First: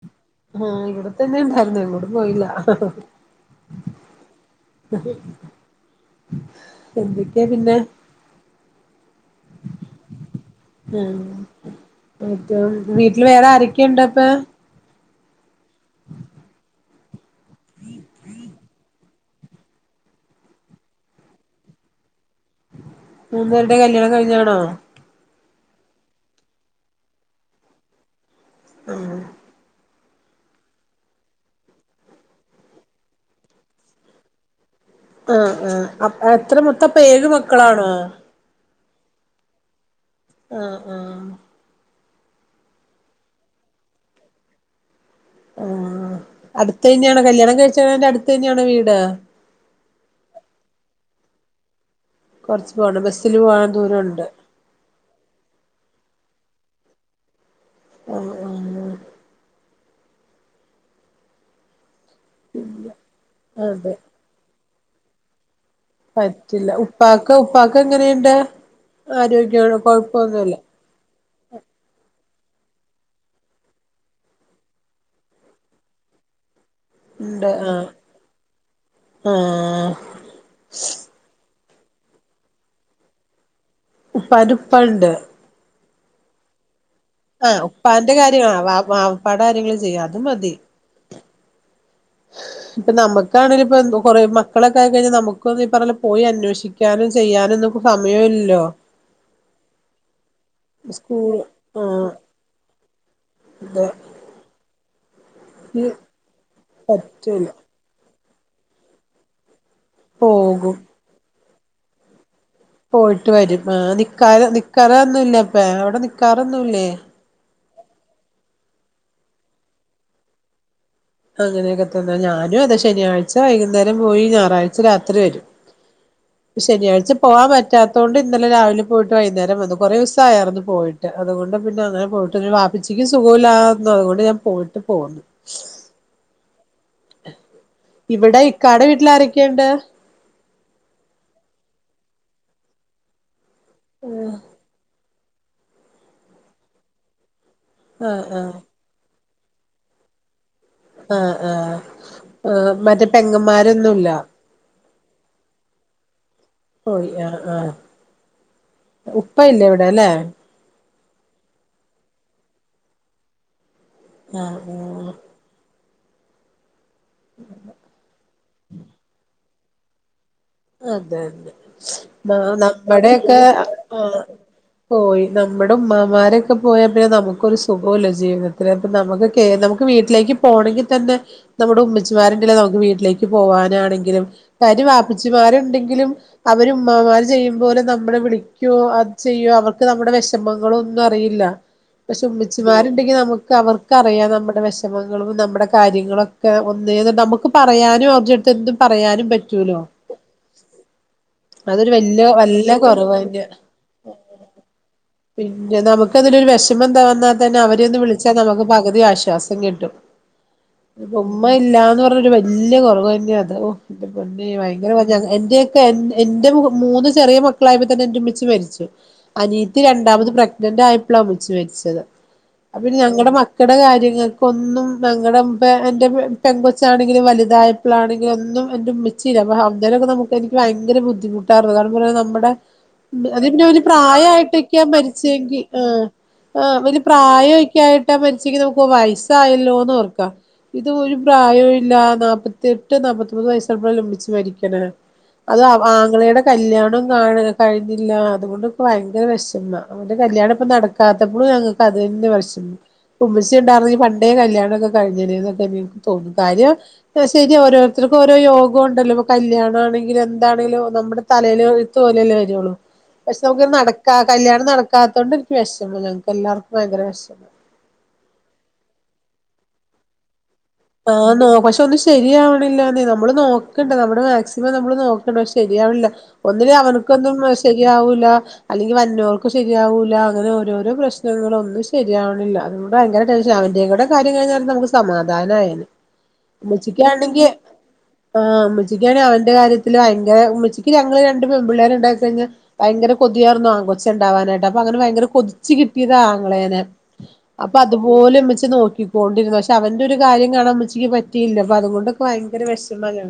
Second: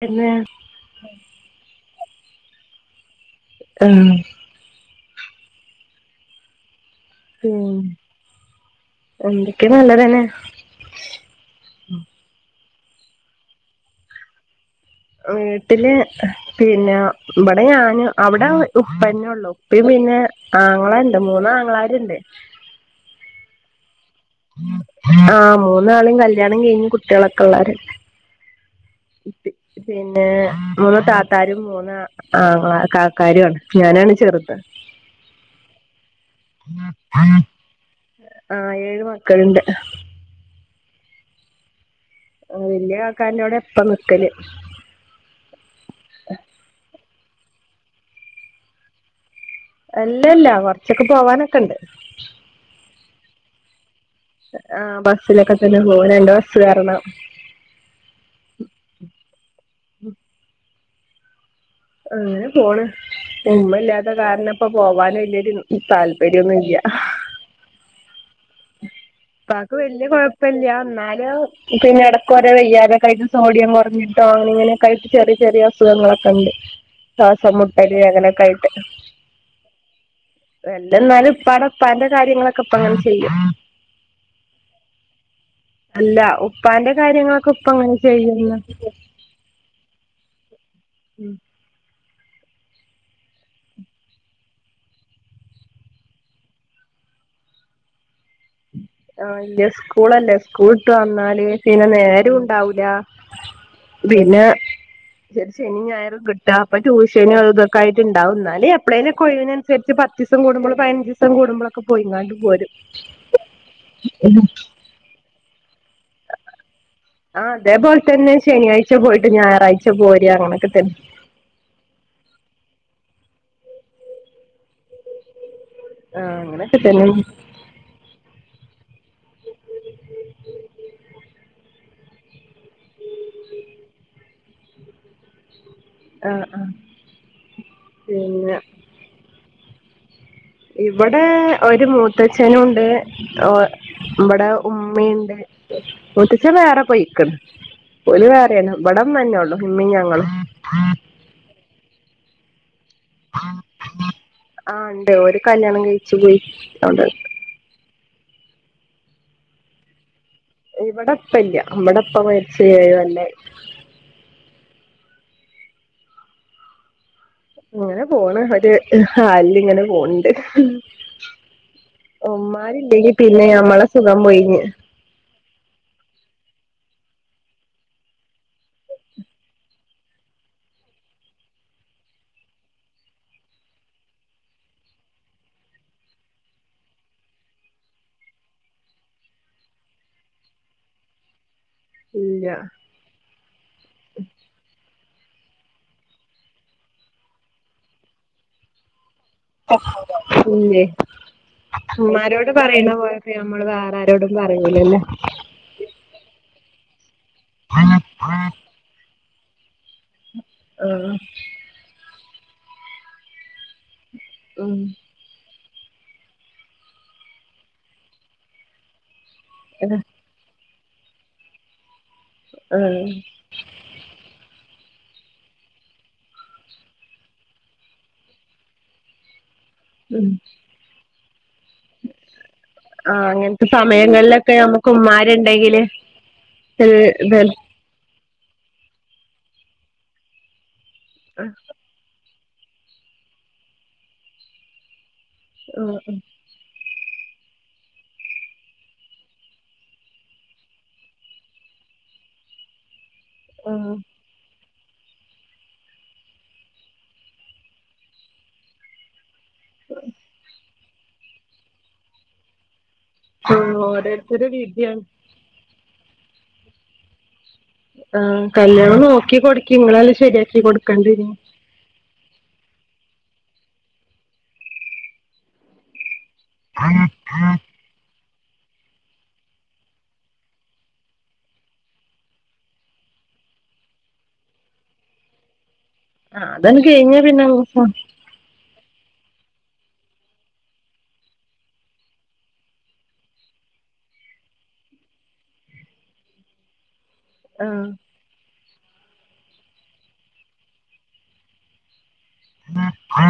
പിന്നെ ആഹ് ഇവിടെ തന്നെണ്ടായിരുന്നു. എങ്ങോട്ടും പോയില്ല. ആഹ ഹ് ങ് ഉം എന്തൊക്കെയ നല്ലതന്നെ വീട്ടില് വേറെ ആരൊക്കെയുണ്ടോ ഇപ്പ ഇപ്പ വീട്ടില് പിന്നെ ഇവിടെ ഞാന്, അവിടെ ഉപ്പന്നെ ഉള്ളു. ഉപ്പയും പിന്നെ ആങ്ങളുണ്ട് മൂന്ന് ആങ്ങളാരുണ്ട്. മൂന്നപേരുടെ കല്യാണം കഴിഞ്ഞാ താണോ?. ആഹ് മൂന്നാളും കല്യാണം കഴിഞ്ഞ് കുട്ടികളൊക്കെ ഉള്ളാര്. ആഹ പിന്നെ മൂന്ന് താത്താരും മൂന്ന് ആങ്ങള കാക്കാരുവാണ് ഞാനാണ് ചെറുത്. ആ ഹആ ഹ അപ്പോ എത്ര മൊത്തം ഇപ്പൊ ഏഴ് മക്കളാണോ?. ആ ഹ ഏഴ് മക്കളുണ്ട്. ആഹ ആഹ ആഹ വലിയ കാക്കാന്റെടെ എപ്പ നിക്കല്ല്. ആഹ അടുത്ത തന്നെയണോ കല്യാണം കഴിച്ചന്റെ അടുത്ത്ന്നെയാണോ വീട്. അല്ലല്ല കൊറച്ചൊക്കെ പോവാനൊക്കെ ഉണ്ട്. കുറച്ച് പോകണ ബസിൽ പോകാൻ ദൂരണ്ട്. ആ ബസ്സിലൊക്കെ തന്നെ പോവല് രണ്ട് ബസേറണം. അഹ അങ്ങനെ പോണ് അതെ ഉമ്മല്ലാത്ത കാരണം ഇപ്പ പോവാന വല്യരു താല്പര്യം ഒന്നും ഇല്ല. ഇപ്പോ ഉപ്പാക്ക് എങ്ങനെയുണ്ട്, ഉപ്പാക്ക് ആരോഗ്യാണ്, വലിയ കൊഴപ്പൊന്നുല്ല. കുഴപ്പമില്ല എന്നാലും. പിന്നെ ഇടക്ക് ഒരു വെയ്യാതെ തായിട്ട് സോഡിയം കുറച്ചിട്ടും. അങ്ങനെ ഇങ്ങനെൊക്കയിട്ട് ചെറിയ ചെറിയ അസുഖങ്ങളൊക്കെ ഉണ്ട്. ശ്വസം മുട്ടല് അങ്ങനെ ക്കെആയിട്ട്. ആഹ വെയ്യ എന്നാലും ഉപ്പ ഉപ്പാന്റെ കാര്യങ്ങളൊക്കെ ഇപ്പ അങ്ങനെ ചെയ്യും. ഉപ്പാൻ്റെ ഉപ്പണ്ട്. അല്ല ഉപ്പാന്റെ കാര്യങ്ങളൊക്കെ ഉപ്പ അങ്ങനെ ചെയ്യുന്ന ഉപ്പാടെ കാര്യങ്ങൾ ചെയ്യും. അത് മതി. [inaudible] ഇപ്പൊ നമുക്കാണേലു ഇപ്പ എന്താ പറയാ മക്കളൊക്കെ ആയിക്കഴിഞ്ഞാൽ നമുക്ക് ഈ പറഞ്ഞ പോയി അന്വേഷിക്ക ക്കാനും, ചെയ്യാനും നമുക്ക് സമയം ഇലല്ലോ. ആഹ ഇല്ല സ്കൂളല്ലേ സ്കൂൾി വിട്ട് സ്കൂള് വന്നാല് പിന്നെ നേരം ഉണ്ടാവൂല. ഇതോ പിന്നെ ര് ശനി ഞായറും കിട്ട അപ്പം ട്യൂഷന് പറ്റൂല അഹ് ത് ക്കായിട്ട്ണ്ടാവും ഇന്നാല് എപ്പളേലും ഒക്കെ ഒഴിവിനനുസരിച്ച് പത്തീസം പോകും കൂടുമ്പളും പതിനഞ്ച് സം കൂടുമ്പളൊക്കെ പോയിങ്ങാണ്ട് പോരും ട്ട് വരും ആഹ് നിക്കാ നിക്കാറ് ഒന്നും ല്ലേ അപ്പോ അവിടെ നിക്കാറൊന്നു ല്ലേ ആഹ് ഇതേപോലെ തന്നെ ശനിയാഴ്ച്ച പോയിട്ട് ഞായറാഴ്ച്ച പോരാ അങ്ങനൊക്കെ തന്നെ അങ്ങനെയൊക്കെ തന്നെ ഞാനും അതേ ശനിയായിച്ച വൈകുന്നേരം പോയി ഞായറാഴ്ച്ച രാത്രി വരും ആ അങ്ങനൊക്കെ തന്നെ ശനിയാഴിച്ച പോവാൻ പറ്റാ ത്തോണ്ട് ഇന്നലെ രാവിലെ പോയിട്ട് വൈകുന്നേരം വന്ന് കുറേ ദിവസം ആയാരുന്നു പോയിട്ട് അതുകൊണ്ട് പിന്നെ അങ്ങനെ പോയിട്ട് ഒര് വാ പ്പച്ചിക്ക് സുഖമില്ലാന്നു അതുകൊണ്ട് ഞാൻ പോയിട്ട് പോന്ന് ആഹ് ആഹ് ഇവിടെ ഇക്കാടെ വീട്ടില് ആരൊക്കെണ്ട് ഇവിടെ ഒരു മൂത്തച്ഛനും ഉണ്ട് ഇവിടെ ഉമ്മിണ്ട് മൂത്തച്ഛൻ വേറെ പോയിക്ക്ണ് ആഹ് ഓല് ആഹ് വേറെണ് ഇവിടെ ഇമ്മ ന്നെ ഒള്ളു ഇമ്മി ഞങ്ങളും ആഹ് ആഹ് ആഹ് മറ്റേ പെങ്ങന്മാരൊന്നുല്ലാ ആഹ് ണ്ട് ഓര് കല്യാണം കഴിച്ച് പോയി അവിടെ പോയി ആഹ് ആഹ് ഉപ്പ ഇല്ലേ ഇവിടെ ല്ലേ ഇവിടെ ഇപ്പ ല്ലാ ഇവിടെ ഇപ്പ മരിച്ച് ഏഴ് കൊല്ലായി ആഹ് ഓഹ് ഇങ്ങനെ പോണ് ഒര് ഹാല് ല് ഇങ്ങനെ പോണ് ണ്ട് അതെ അതെ ന നമ്മുടെ ഉമ്മാരില്ലെങ്കി ഒക്കെ പിന്നെ അ ഞമ്മളെ സുഖം ആഹ് പോയിഞ്ഞ് പോയി നമ്മുടെ ഉമ്മാ മാ രൊക്കെ പോയാ പിന്നേ നമുക്കൊരു സുഗോ ഇല്ല ജീവിതത്തില് അപ്പം നമുക്ക് കേ നമുക്ക് വീട്ടിലേക്ക് പോണങ്കി തന്നെ നമ്മുടെ ഉമ്മച്ചിമാരുണ്ടല്ലോ നമുക്ക് വീട്ടിലേക്ക് പോകാനാണെങ്കിലും കാര്യ വാപ്പച്ചിമാരുണ്ടെങ്കിലും അവര് ഉമ്മാ മാര് ചെയ്യും പോലെ നമ്മളെ വിളിക്കോ അത് ചെയ്യോ അവർക്ക് നമ്മുടെ വിഷമങ്ങളോ ഒന്നും അറിയില്ല [inaudible] പക്ഷെ ഉമ്മച്ചിമാര്‌ ണ്ടങ്കി നമുക്ക് അവർക്കറിയാം നമ്മുടെ വിഷമങ്ങളും നമ്മുടെ കാര്യങ്ങളും ഒക്കെ ഒന്നേ ന്ന് നമുക്ക് പറയാനും അവരെടുത്ത് എന്തും പറയാനും പറ്റൂലോ പി ന്നെ അതൊരു വല്യ ഉമ്മാരോട് വല്ല പറയ്ണ പോലെ ക്കെ കുറവന്നെ നമ്മള് വേറാരോടും പറയില്ലല്ലോ ക്കത തൊരു വിഷമം ന്താ വന്നാൽ തന്നെ അവരെ ഒന്ന് വിളിച്ചാൽ നമുക്ക് പകുതി ആശ്വാസം കിട്ടും ആഹ് ഇപ്പം ഇമ്മ ഇല്ലാന്ന് പറ്ഞ്ഞരു വലിയ കുറവ് തന്നെയാ അത് ഔ ഇന്റെ പൊന്നേ ഭ ഉം ക്കര എന്റെയൊക്കെ എ എന്റെ മൂ മൂന്ന് ചെറിയ മക്കളായപ്പം തന്നെ എന്റെ ഉമ്മച്ചി മരിച്ചു അനിയത്തി രണ്ടാമത് പ്രഗ്നന്റ് ആയപ്പളാ ഉമ്മച്ചി മരിച്ചത് അപ്പം പിന്നെ ആഹ് ഞങ്ങളടെ മക്കളടെ കാര്യങ്ങൾ ഒന്നും ഞങ്ങള ടെ മ്പ എൻ്റെ പെൺ പെൺ കൊച്ചാണെങ്കിലും വലുതായപ്പളാണെങ്കിലും ഒന്നും എൻ്റെ ഉമ്മച്ചില്ല അപ്പം ഉം [unintelligible] എനിക്ക് ഭയങ്കര ബുദ്ധിമു ട്ടാരുന്നത് ഇങ്ങട്ട് പിന്നെ നമ്മുടെ ആഹ് ണ്ട് അത് പിന്നെ അങ്ങനത്തെ ഒരു സമയങ്ങളിലൊക്കെ പ്രായയിട്ടൊക്കാ നമുക്ക് മരിച്ചെങ്കിൽ ഉമ്മാരുണ്ടെങ്കില് ആഹ് ആഹ് ഒരു വല്യ പ്രായ ഇതല്ലേ കെ ആയിട്ട മരിച്ച ങ്കി നമുക്ക് വയസ്സായല്ലോന്ന് ഓർക്കാം ഇത് ഒരു പ്രായൊ ഇല്ല നാല്പ്പത്തിയട്ട് നാപ്പത്തിമൂന്ന് വയസ്സായപ്പളല്ലേ ഉമ്മച്ചി മരിക്ക്ണേ അത് ആ ആഹ് ആങ്ങളെ ടെ കല്യാണം കാണാ കഴിഞ്ഞില്ല അതുകൊണ്ടൊക്കെ ഭയങ്കര വിഷമാ അവന്റെ കല്യാണം ഇപ്പം നടക്കാത്തപ്പളും ഞങ്ങക്ക് അത് തന്നെ വെഷമം ഉമ്മച്ചി ആഹ് ഇണ്ടായിര്ന്നെങ്കിൽ - കല്യാണം ഒക്കെ കഴിഞ്ഞനെ ന്നൊക്കെ എനിക്ക് തോന്നുന്നു കാര്യം ശരി ഓരോരുത്തർക്കു ഓരോ യോഗം ഉണ്ടല്ലോ കല്യാണം ആണെങ്കിലും എന്താണെങ്കിലും നമ്മുടെ തലേൽഴുത്തോതോലല്ലേ വരോള്ളൂ പക്ഷെ നമുക്ക് ആഹ് നടക്കാ ഓരോരുത്തരെ കല്യാണം വിധിയാണ് നടക്കാത്തോണ്ട് എനിക്ക് വിഷമാണ് ഞക്ക് എല്ലാവർക്കും ഭയങ്കര വിഷമാണ് ആഹ് കല്ല്യണം നോക്കി കൊടുക്കിം ഇങ്ങളല്ലെ ശരിയാക്കി കൊടു ആഹ് നോ പക്ഷെ ഒന്ന് ശരിയാവണില്ലാന്നെ നമ്മള് നോക്കണ്ട് നമ്മുടെ മാക്സിമം നമ്മള് നോക്കണ്ട് പക്ഷെ ശെരിയാവണില്ല ഒന്നില്ലങ്കി അവർകൊന്നും ശരിയാവൂല്ല അല്ലെങ്കിൽ വര്ണോർക്കും ശരിയാവൂല അങ്ങനെ ഓരോരോ പ്രശ്നങ്ങളൊന്നും ശരിയാവണില്ല അത ഭയങ്കര ടെൻഷനാ അവന്റെയും കൂടെ കാര്യ കഴ്ഞ്ഞ നമുക്ക് സമാധാനായി ആ അതണ്ട് കഴിഞ്ഞ പിന്നെ ആഹ് ഉമ്മച്ചിക്കാണെ അവന്റെ കാര്യത്തിൽ ഭയങ്കര ഉമ്മച്ചിക്ക് ഞങ്ങള് രണ്ട് പെൺ പിള്ളേര് ഇണ്ടായി കഴിഞ്ഞാൽ ഭയങ്കര കൊതിയായിരുന്നു ആണ് കൊച്ച് ഇണ്ടാവാനായിട്ട് അപ്പൊ അങ്ങനെ ഭയങ്കര കൊതിച്ചു കിട്ടിയതാ ആങ്ങളേനെ അപ്പൊ ആഹ് അതുപോലെമ്മച്ചച്ചി നോക്കിക്കോണ്ടിരുന്നു പക്ഷെ അവന്റെ ഒരു കാര്യത്തിൽ കാണാൻ മ്മച്ചിക്ക് പറ്റിയില്ല അപ്പ അത്കൊണ്ട്. ഭയങ്കര വെഷമാണ്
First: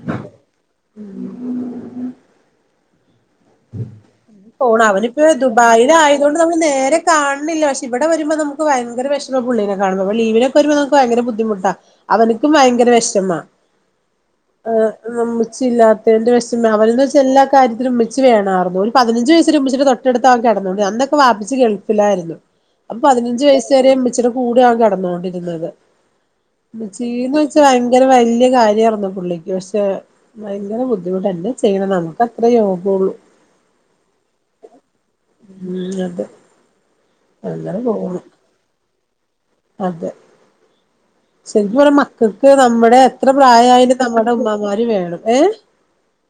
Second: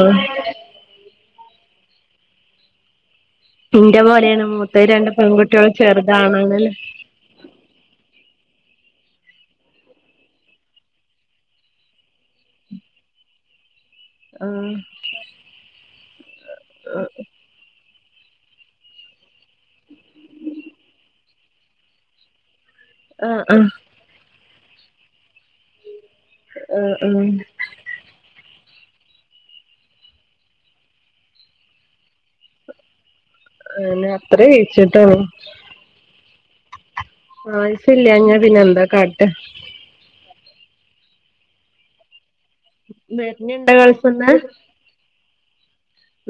ആഹ് ഇന്റെ പോലെയാണ് പോണ് മൂത്തത് രണ്ട് അവനിപ്പോ പെൺകുട്ടികൾ ദുബായിലായതോണ്ട് ന്നമ്മള് ചെറുതാണാണല്ലേ നേരെ കാണ്ല്ല പക്ഷെ ഇവടെവെരുമ്പോ നമുക് ഭയങ്കരെ വെഷമാ പുള്ളിനെ കാണ് മ്പോ അപ്പൊ ലീവ്നൊക്കെവെരുമ്പോ ന്നമക്ക് ഭയങ്കര ബുദ്ധിമുട്ടാ. അവന്ക്കും ഭയങ്കര വെഷമാ. ഹ്, ആഹ് ഹ് ഇമ്മച്ചില്ലാത്തേന്റെ വെഷമ അവനെന്ന് വെച്ച എല്ലാ കാര്യത്തിലുംമ്മ മ്മച്ചി വേണാര്ന്നു ഒര് പതിനഞ്ച് വയസ്സ് വരെ ഉമ്മച്ചിടെ തൊട്ടടുത്താ അവെൻ കെടന്നത് അന്നൊക്കെ വാപ്പച്ചി ഗെൾഫിലായിര്ന്നു. അപ്പൊ ആഹ് പതിനെഞ്ച് ആഹ് വെയ്സ് വെരെ ഇമ്മച്ചിടെ കൂടെയാ അവെൻ കെട്ന്നൊണ്ടിരുന്നത് ആഹ് ആഹ് ഉമ്മച്ചീന്ന് വെച്ച ച്ച ഭയെങ്കെരെ വല്ല്യാ കാര്യയിർന്നു പുള്ളിക്ക് പക്ഷെ വയങ്കെരെ ബുദ്ധിമുട്ടെന്നെ എന്താ ചെയ്യ്ണ് നമുക്കത്രേ യോഗൊള്ളു. അയന്നെ അത്രേ വിധിച്ചിട്ടൊള്ളു. ഉം അതെ അങ്ങനെ ആയുസ് പോണു ഇല്ലാഞ്ഞ പിന്നെ എന്താ കാട്ട. അതെ ശെരിക്കും പർഞ്ഞ ക്കെക്ക് ന്നമ്മടെ എത്രേ വര്ന്ണ്ടോ പ്രായമായാലും ഗൾഫ്ന്ന് ന്നമ്മടെ ഉമ്മമാര് വേണം ഏഹ്.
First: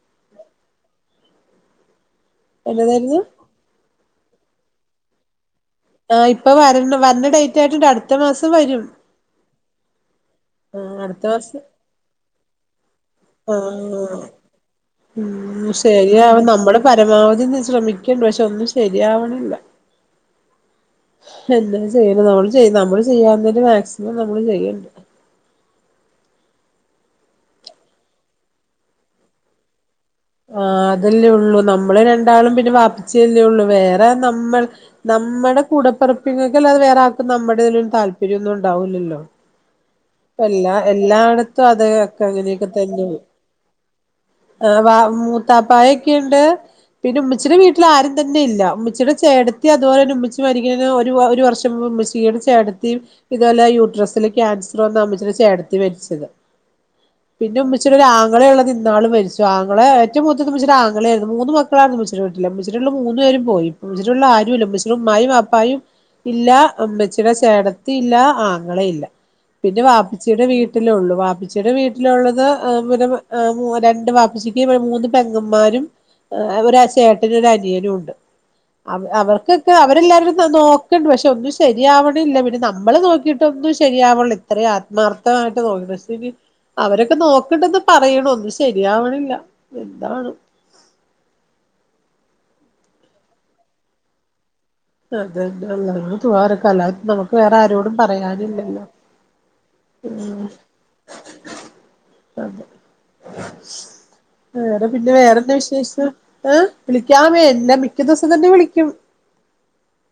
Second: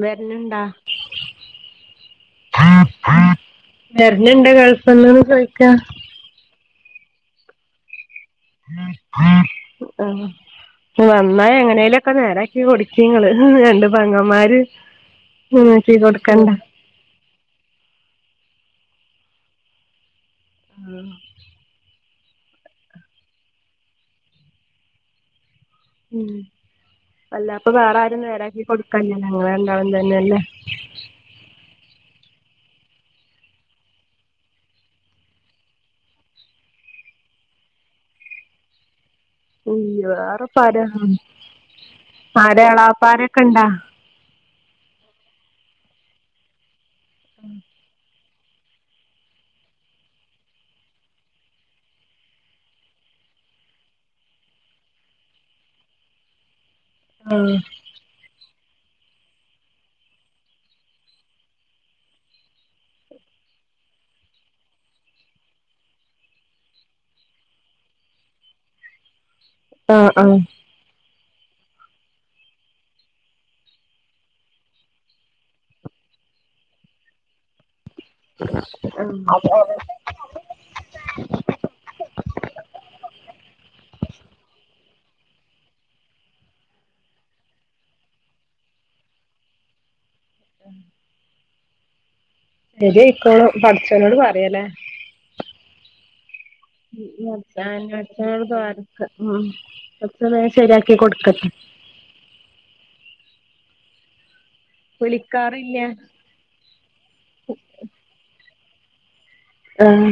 വെര്ണ് ണ്ടാ? എന്നതായിരുന്നു വേർന്ന്ണ്ട് ഗെൾഫ്ന്ന് ചോയ്ക്കാ? ആ ഇപ്പ വര്ണ് വര്ണെ ഡേയ്റ്റ് ആയിട്ട്ണ്ട് അട്ത്ത മാസ് ആഹ് അടുത്ത വന്നാ വർഷം എങ്ങെനെലൊക്കെ ന്നേരായ് ച്ചി കൊട്ക്കീങ്ങെള് രണ്ട് ആഹ് പെങ്ങന്മാര് ഉം ശരിയാവും ചീതൊട്ക്കണ്ട. നമ്മള് പരമാവധി ഒന്ന് ശ്രമിക്ക്ണ്ട് പക്ഷെ ഒന്നും ശെരിയാവ്ണില്ല. ഉം എന്താ ചെയ്യ്ണ് ന്നമ്മെള് ചെയ്യ് ന്നമ്മെള് ചെയ്യാവുന്നീന്റെ മാക്സിമം ന്നമ്മള് ചെയ്യ്ണ് ണ്ട്. ഉം അല്ല അപ്പൊ വേറെ ആരും ന്നേരാക്കി കൊട്ക്കാല്ല ഇങ്ങെള് രണ്ടാളും തന്നെല്ലേ. ആഹ് അതല്ലേ ഒള്ളു ന്നമ്മെള് രണ്ടാളും പിന്നെ വാപ്പിച്ചിയല്ലേ ഒള്ളൂ വേറെ ന്നമ്മൾ ന്നമ്മടെ കൂടെപ്പെർപ്പീങ്ങക്കല്ലതെ വേറെ ആര്ക്കും ന്നമ്മടെ ഇതീല് ഒരു താല്പര്യോന്നും ഉണ്ടാവില്ലല്ലോ. ഉം വേറെപ്പാരാ അത് ആരഎളാപ്പാരൊക്കെ ഇണ്ടാ? ഹ് വാ മൂത്താപ്പായൊക്കെണ്ട് പിന്നെ ഉമ്മച്ചിടെ വീട്ടില് ആരും തന്നെ ഇല്ല ഉമ്മച്ചിടെ ചേട്ടെത്തി അതുപോലെന്നെ ഉമ്മച്ചി മരിക്കുന്നേന് ഒരുവ ഒര് വർഷം മുമ്പ്ഉമ്മച്ചീടെ ചേട്ടെത്തിം ഇത് പോലെ യൂട്രസില് കിയാൻസറ് വന്ന് ഉമ്മച്ചീടെ ചേട്ടെത്തി മരിച്ചെത് ആഹ് പിന്നെ ഉമ്മ ച്ചിടെ ഒരാങ്ങളെള്ളത് ഇന്നാള് മരിച്ചു ആങ്ങെളെ ഏറ്റവും മൂത്തത് മ്മച്ചീടാങ്ങളേരുന്നു മൂന്ന് മക്കളായിര്ന്നു ഉമ്മച്ചിടെ ല്ല ഉമ്മച്ചീടെല്ല മൂന്ന് പേരും പോയി ഇമ്മച്ചിടുള്ള ആരുല്ല ഉമ്മച്ചീടെ ഉമ്മായും വാപ്പായും ഇല്ലാ ഇമ്മച്ചിടെ ചേടത്തില്ല ആങ്ങളല്ല പിന്നെ ആഹ് ആഹ് വാപ്പച്ചിയുടെ വീ വീട്ടിലൊള്ളു വാപ്പച്ചിടെ വീട്ടിലൊള്ളെത് രണ്ട് വാപ്പച്ചിക്ക് മൂന്ന് പെങ്ങന്മാരും ഒര ചേട്ടനും ഒരനിയനും ഉണ്ട് അത് അവർക്കൊക്കെ അവരെല്ലാവെരും നന്നോ ണ്ട് പക്ഷെ ഒന്നും ശെരിയാവണില്ല പിന്നെ നമ്മള് നോക്കിയിട്ടൊന്നും ശെരിയാവണില്ല. അത്രേം ആത്മാർത്ഥമായിട്ട് നോക്കി സ്ഥിതിക് അവരൊക്കെ നോക്ക്ണ്ടെന്ന് പറയ്ണു ഒന്നും ശെരിയാവ്ണില്ല എന്താന്ന ശെരി അയ്ക്കോളും പടച്ചോനോട് പറയലെ. അതെന്നെ അല്ലാഹുവിനോട് ദുഹാർക്ക അല്ലാതെ നമുക്ക് വേറാരോടും പറയാനില്ലല്ലോ. ഉം ഒക്കെ വേം ശെരിയാക്കി കൊട്ക്കട്ടെ. അതെ വേറെ പിന്നെ വേറെന്നാ വിളിക്കാറില്ല വിശേഷം? ഏഹ് വിളിക്കാമേ എല്ലാ മിക്ക ദെസം തന്നെ വിളിക്കും. ആഹ്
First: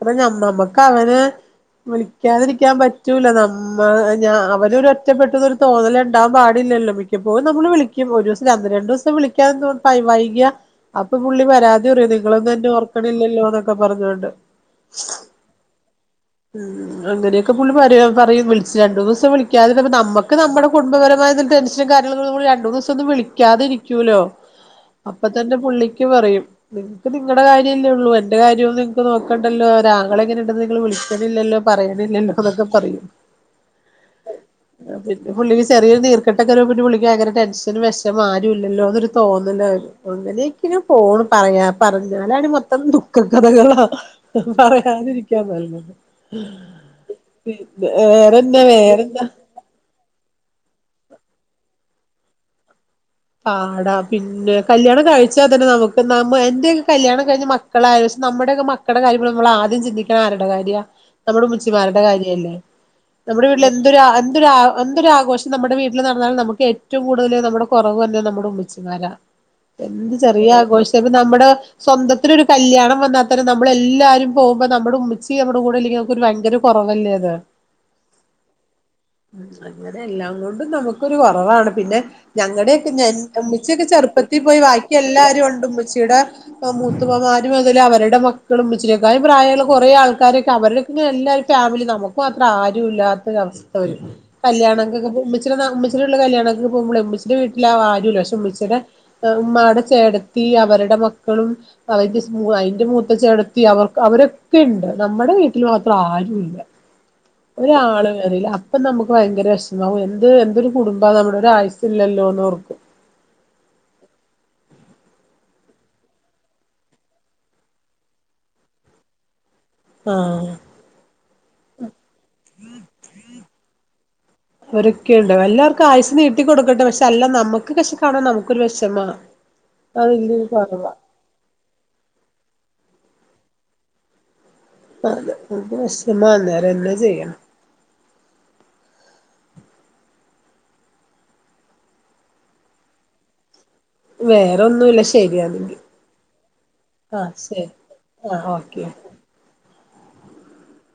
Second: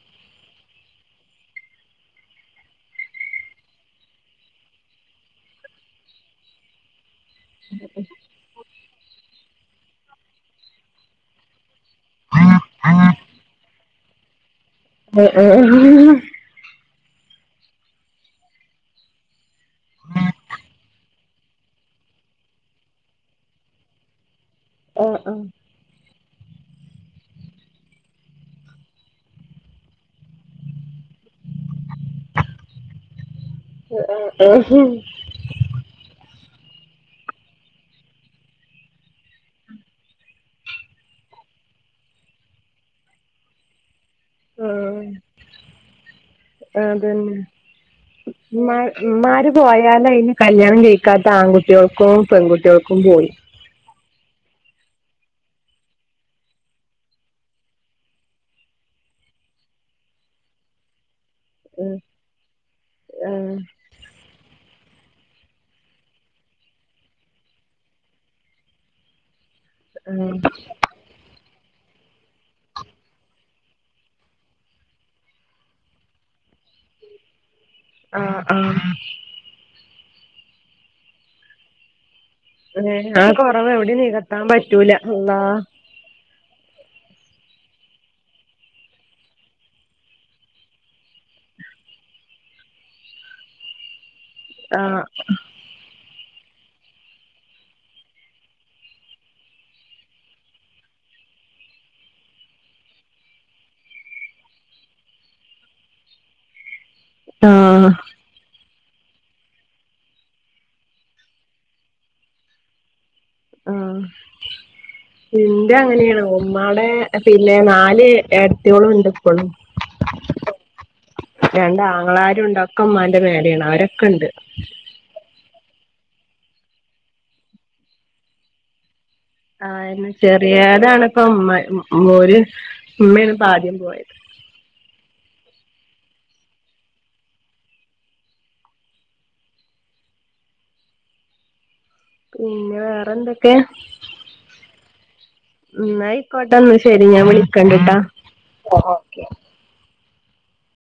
അപ്പ ഞമ്മ നമ്മക്കവനെ വിളിക്കാതിരിക്കാൻ പറ്റൂല നം മ്മാ ഞ അവനൊരറ്റപ്പെെട്ടുന്നൊരു തോന്നല്ണ്ടാവാൻ പാടില്ലല്ലോ മിക്കപ്പോയും നമ്മള് വിളിക്കും ഒരുസ് ല്ല ഒന്ന് രണ്ടൂസം വിളിക്കാ [unintelligible] വൈകിയ അപ്പൊ പുള്ളി പരാതി പറയും നിങ്ങളൊന്നും എന്നെ ഓർക്കണില്ലല്ലോന്നൊക്കെ പറഞ്ഞോണ്ട്. ഉം, ഉം ആഹ്ഹ് ഉം അങ്ങനെയൊക്കെ പുള്ളി പറയും പറയും വിളിച്ച് രണ്ടൂന്നൂസം വിളിക്കാതിരുന്നപ്പം നമ്മക്ക് നമ്മടെ കുടുംബപര മായിന്ന ടെൻഷൻ കാര്ണം ന്നമ്മള് രണ്ടു, മൂന്ന്സോംന്ന് വിളിക്കാതെ ഇരിക്കൂലോ. ആഹ് അപ്പ തന്നെ പുള്ളിക്ക് പറയും നിങ്ങക്ക് നിങ്ങടെ കാര്യല്ലേ ഉള്ളു എന്റെ കാര്യൊ നിങ്ങക്ക് നോക്കണ്ടല്ലോ ഒരാങ്ങളങ്ങനെണ്ടെന്ന് നിങ്ങള് വിളിക്കലില്ലല്ലോ പറയണില്ല്യല്ലൊ അതൊക്കെ പറയൂ ആഹ് പിന്ന പുള്ളിക്ക് ചെറിയൊരു നീർക്കെട്ടൊക്കെരുമ്പൊ പിന്നെ പുള്ളിക്ക് ഭയങ്കര ടെൻഷനും വെഷമോം ആരുമില്ലല്ലോന്നൊരു തോന്നുന്നില് അങ്ങനെയെക്കെന് പോണ് പറഞ് പറഞ്ഞലാടി മൊത്തം ദുഃഖ കഥകളാ ആഹ് പറയാതിരിക്കാ നല്ലത് അതന്നെ പിന്നെ വേറെന്താ വേറെന്താ പോയാലയ്ന് കല്യാണം കയ്ക്കാത്ത ആൺകുട്ടികൾക്കും പെൺകുട്ടികൾക്കും പോയി പാടാ പിന്നെ കല്യാണം കഴിച്ചാ തന്നെ നമുക്ക് നമ്മ എന്റക്കെ കല്യാണം കഴിഞ്ഞ മക്കളായ നമ്മുടെക്കെ മക്കടെ കാര്യം [unintelligible] നമ്മളാദ്യം ചിന്തിക്കണ ആരടെ കാര്യ നമ്മുടെ ആഹ് മുച്ചിമാരുടെ കാര്യല്ലേ നമ്മുടെ വീട്ടില് ആഹ് എന്തൊര എന്തൊരാ എന്തൊരാഘോഷം നമ്മുടെ വീട്ടില് നടന്നാലും നമുക്ക് ഏറ്റവും കൂടുതൽ നമ്മുടെ [unintelligible] നമ്മുടെ ഉമ്മച്ചിമാരാ എന്ത് ചെറിയ ആഘോഷ ഇനി നമ്മുടെ സ്വന്തത്തിലൊരു കല്യാണം വന്നാ തന്നെ നമ്മളെല്ലാരും പോവുമ്പോ നമ്മടെ ഉമ്മച്ചി നമ്മുടെ കൂടെല്ലെങ്കി നമക്കൊരു ഭയങ്കര കൊറവല്ലേത് ആഹ് ആഹ് ഉം അങ്ങനെ എല്ലാം കൊണ്ടും നമുക്കൊരു കൊറവാണ് പിന്നെ ഞ ഏഹ് ഞാൻ ആ കൊറവ് ഉമ്മച്ചി ഒക്കെ എവിടിം ചെറുപ്പത്തി നികത്താൻ പോയി പറ്റൂല ബാക്കി അള്ളാ എല്ലാരും ഉണ്ട് ഉമ്മച്ചിടെ മൂത്തുമ്മമാരും അതുപോലെ അവരടെ മക്കളും ഉമ്മച്ചിനെക്കായി പ്രായള്ള കൊറേ ആൾക്കാരൊക്കെ അവരുടെക്കെങ്ങനെ എല്ലാ ഫാമിലി നമുക്ക് മാത്രം ആരും ഇല്ലാത്ത ഒരു അവസ്ഥ വരും ആഹ് കല്യാണങ്ങക്കക്കെ ഉമ്മച്ചി ഉമ്മച്ചിലെ ഉള്ള കല്യാണക്കെ പോമ്പോള ഉമ്മിച്ചിടെ വീട്ടിലാരുല്ല പക്ഷെ ഉമ്മച്ചിടെ ഹ് ഉമ്മാടെ ചേടത്തി അവര്ടെ മക്കളും അവന്റെസ് മൂ അയ്ന്റെ മൂത്തച്ചി അവ്ടെത്തി അവർ അവരൊക്കെയുണ്ട് നമ്മടെ വീട്ടിൽ മാത്രം ആരുല്ല [inaudible] ആഹ് ഒരാള് വരില്ല അപ് അപ്പൊ നമുക്ക് ഭയങ്കര വെഷ്മാവും എന്തൊരു എന്തൊര് കുടുംബാ നമ്മുടെ ഒരു ആയുസല്ലല്ലോന്നോർക്കും ആഹ് ഇന്റെ അങ്ങനെയാണ് ഉമ്മാടേ പിന്നെ നാല് ഏട്ത്യേളുംണ്ട് പോണം ആഹ് രണ്ട് ആങ്ങളാരുണ്ട് ഒക്കമ്മാന്റെ മേലെയാണ് അവരൊക്കെണ്ട് ഒക്കയുണ്ട് എല്ലാര്ക്കും ആയുസ്സ് നീട്ടിക്കൊടുക്കട്ടെ പക്ഷെ അല്ല നമ്മുക്ക് പക്ഷെ കാണാൻ നമുക്ക്‌ ഒരു വെഷമാ ആ അതെന്നേ ചെറ്യേതാണ് ഇപ്പ ഉമ്മ മോര് ഉമ്മാണ് പ്പ ആദ്യം പോയത് അതെ നമുക്ക് വെഷമാണ് വേറെ എന്നാ ചെയ്യാ പിന്നെ വേറെ എന്തൊക്കേ വേറെ ഒന്നു ഇല്ല ശരിയാന്ന് ഉം ന്നാ അയ്ക്കോട്ടെ ന്നാ ശരി ഞാൻ വിളിക്കണ്ട്ട്ടാ ആഹ് ഓക്കെ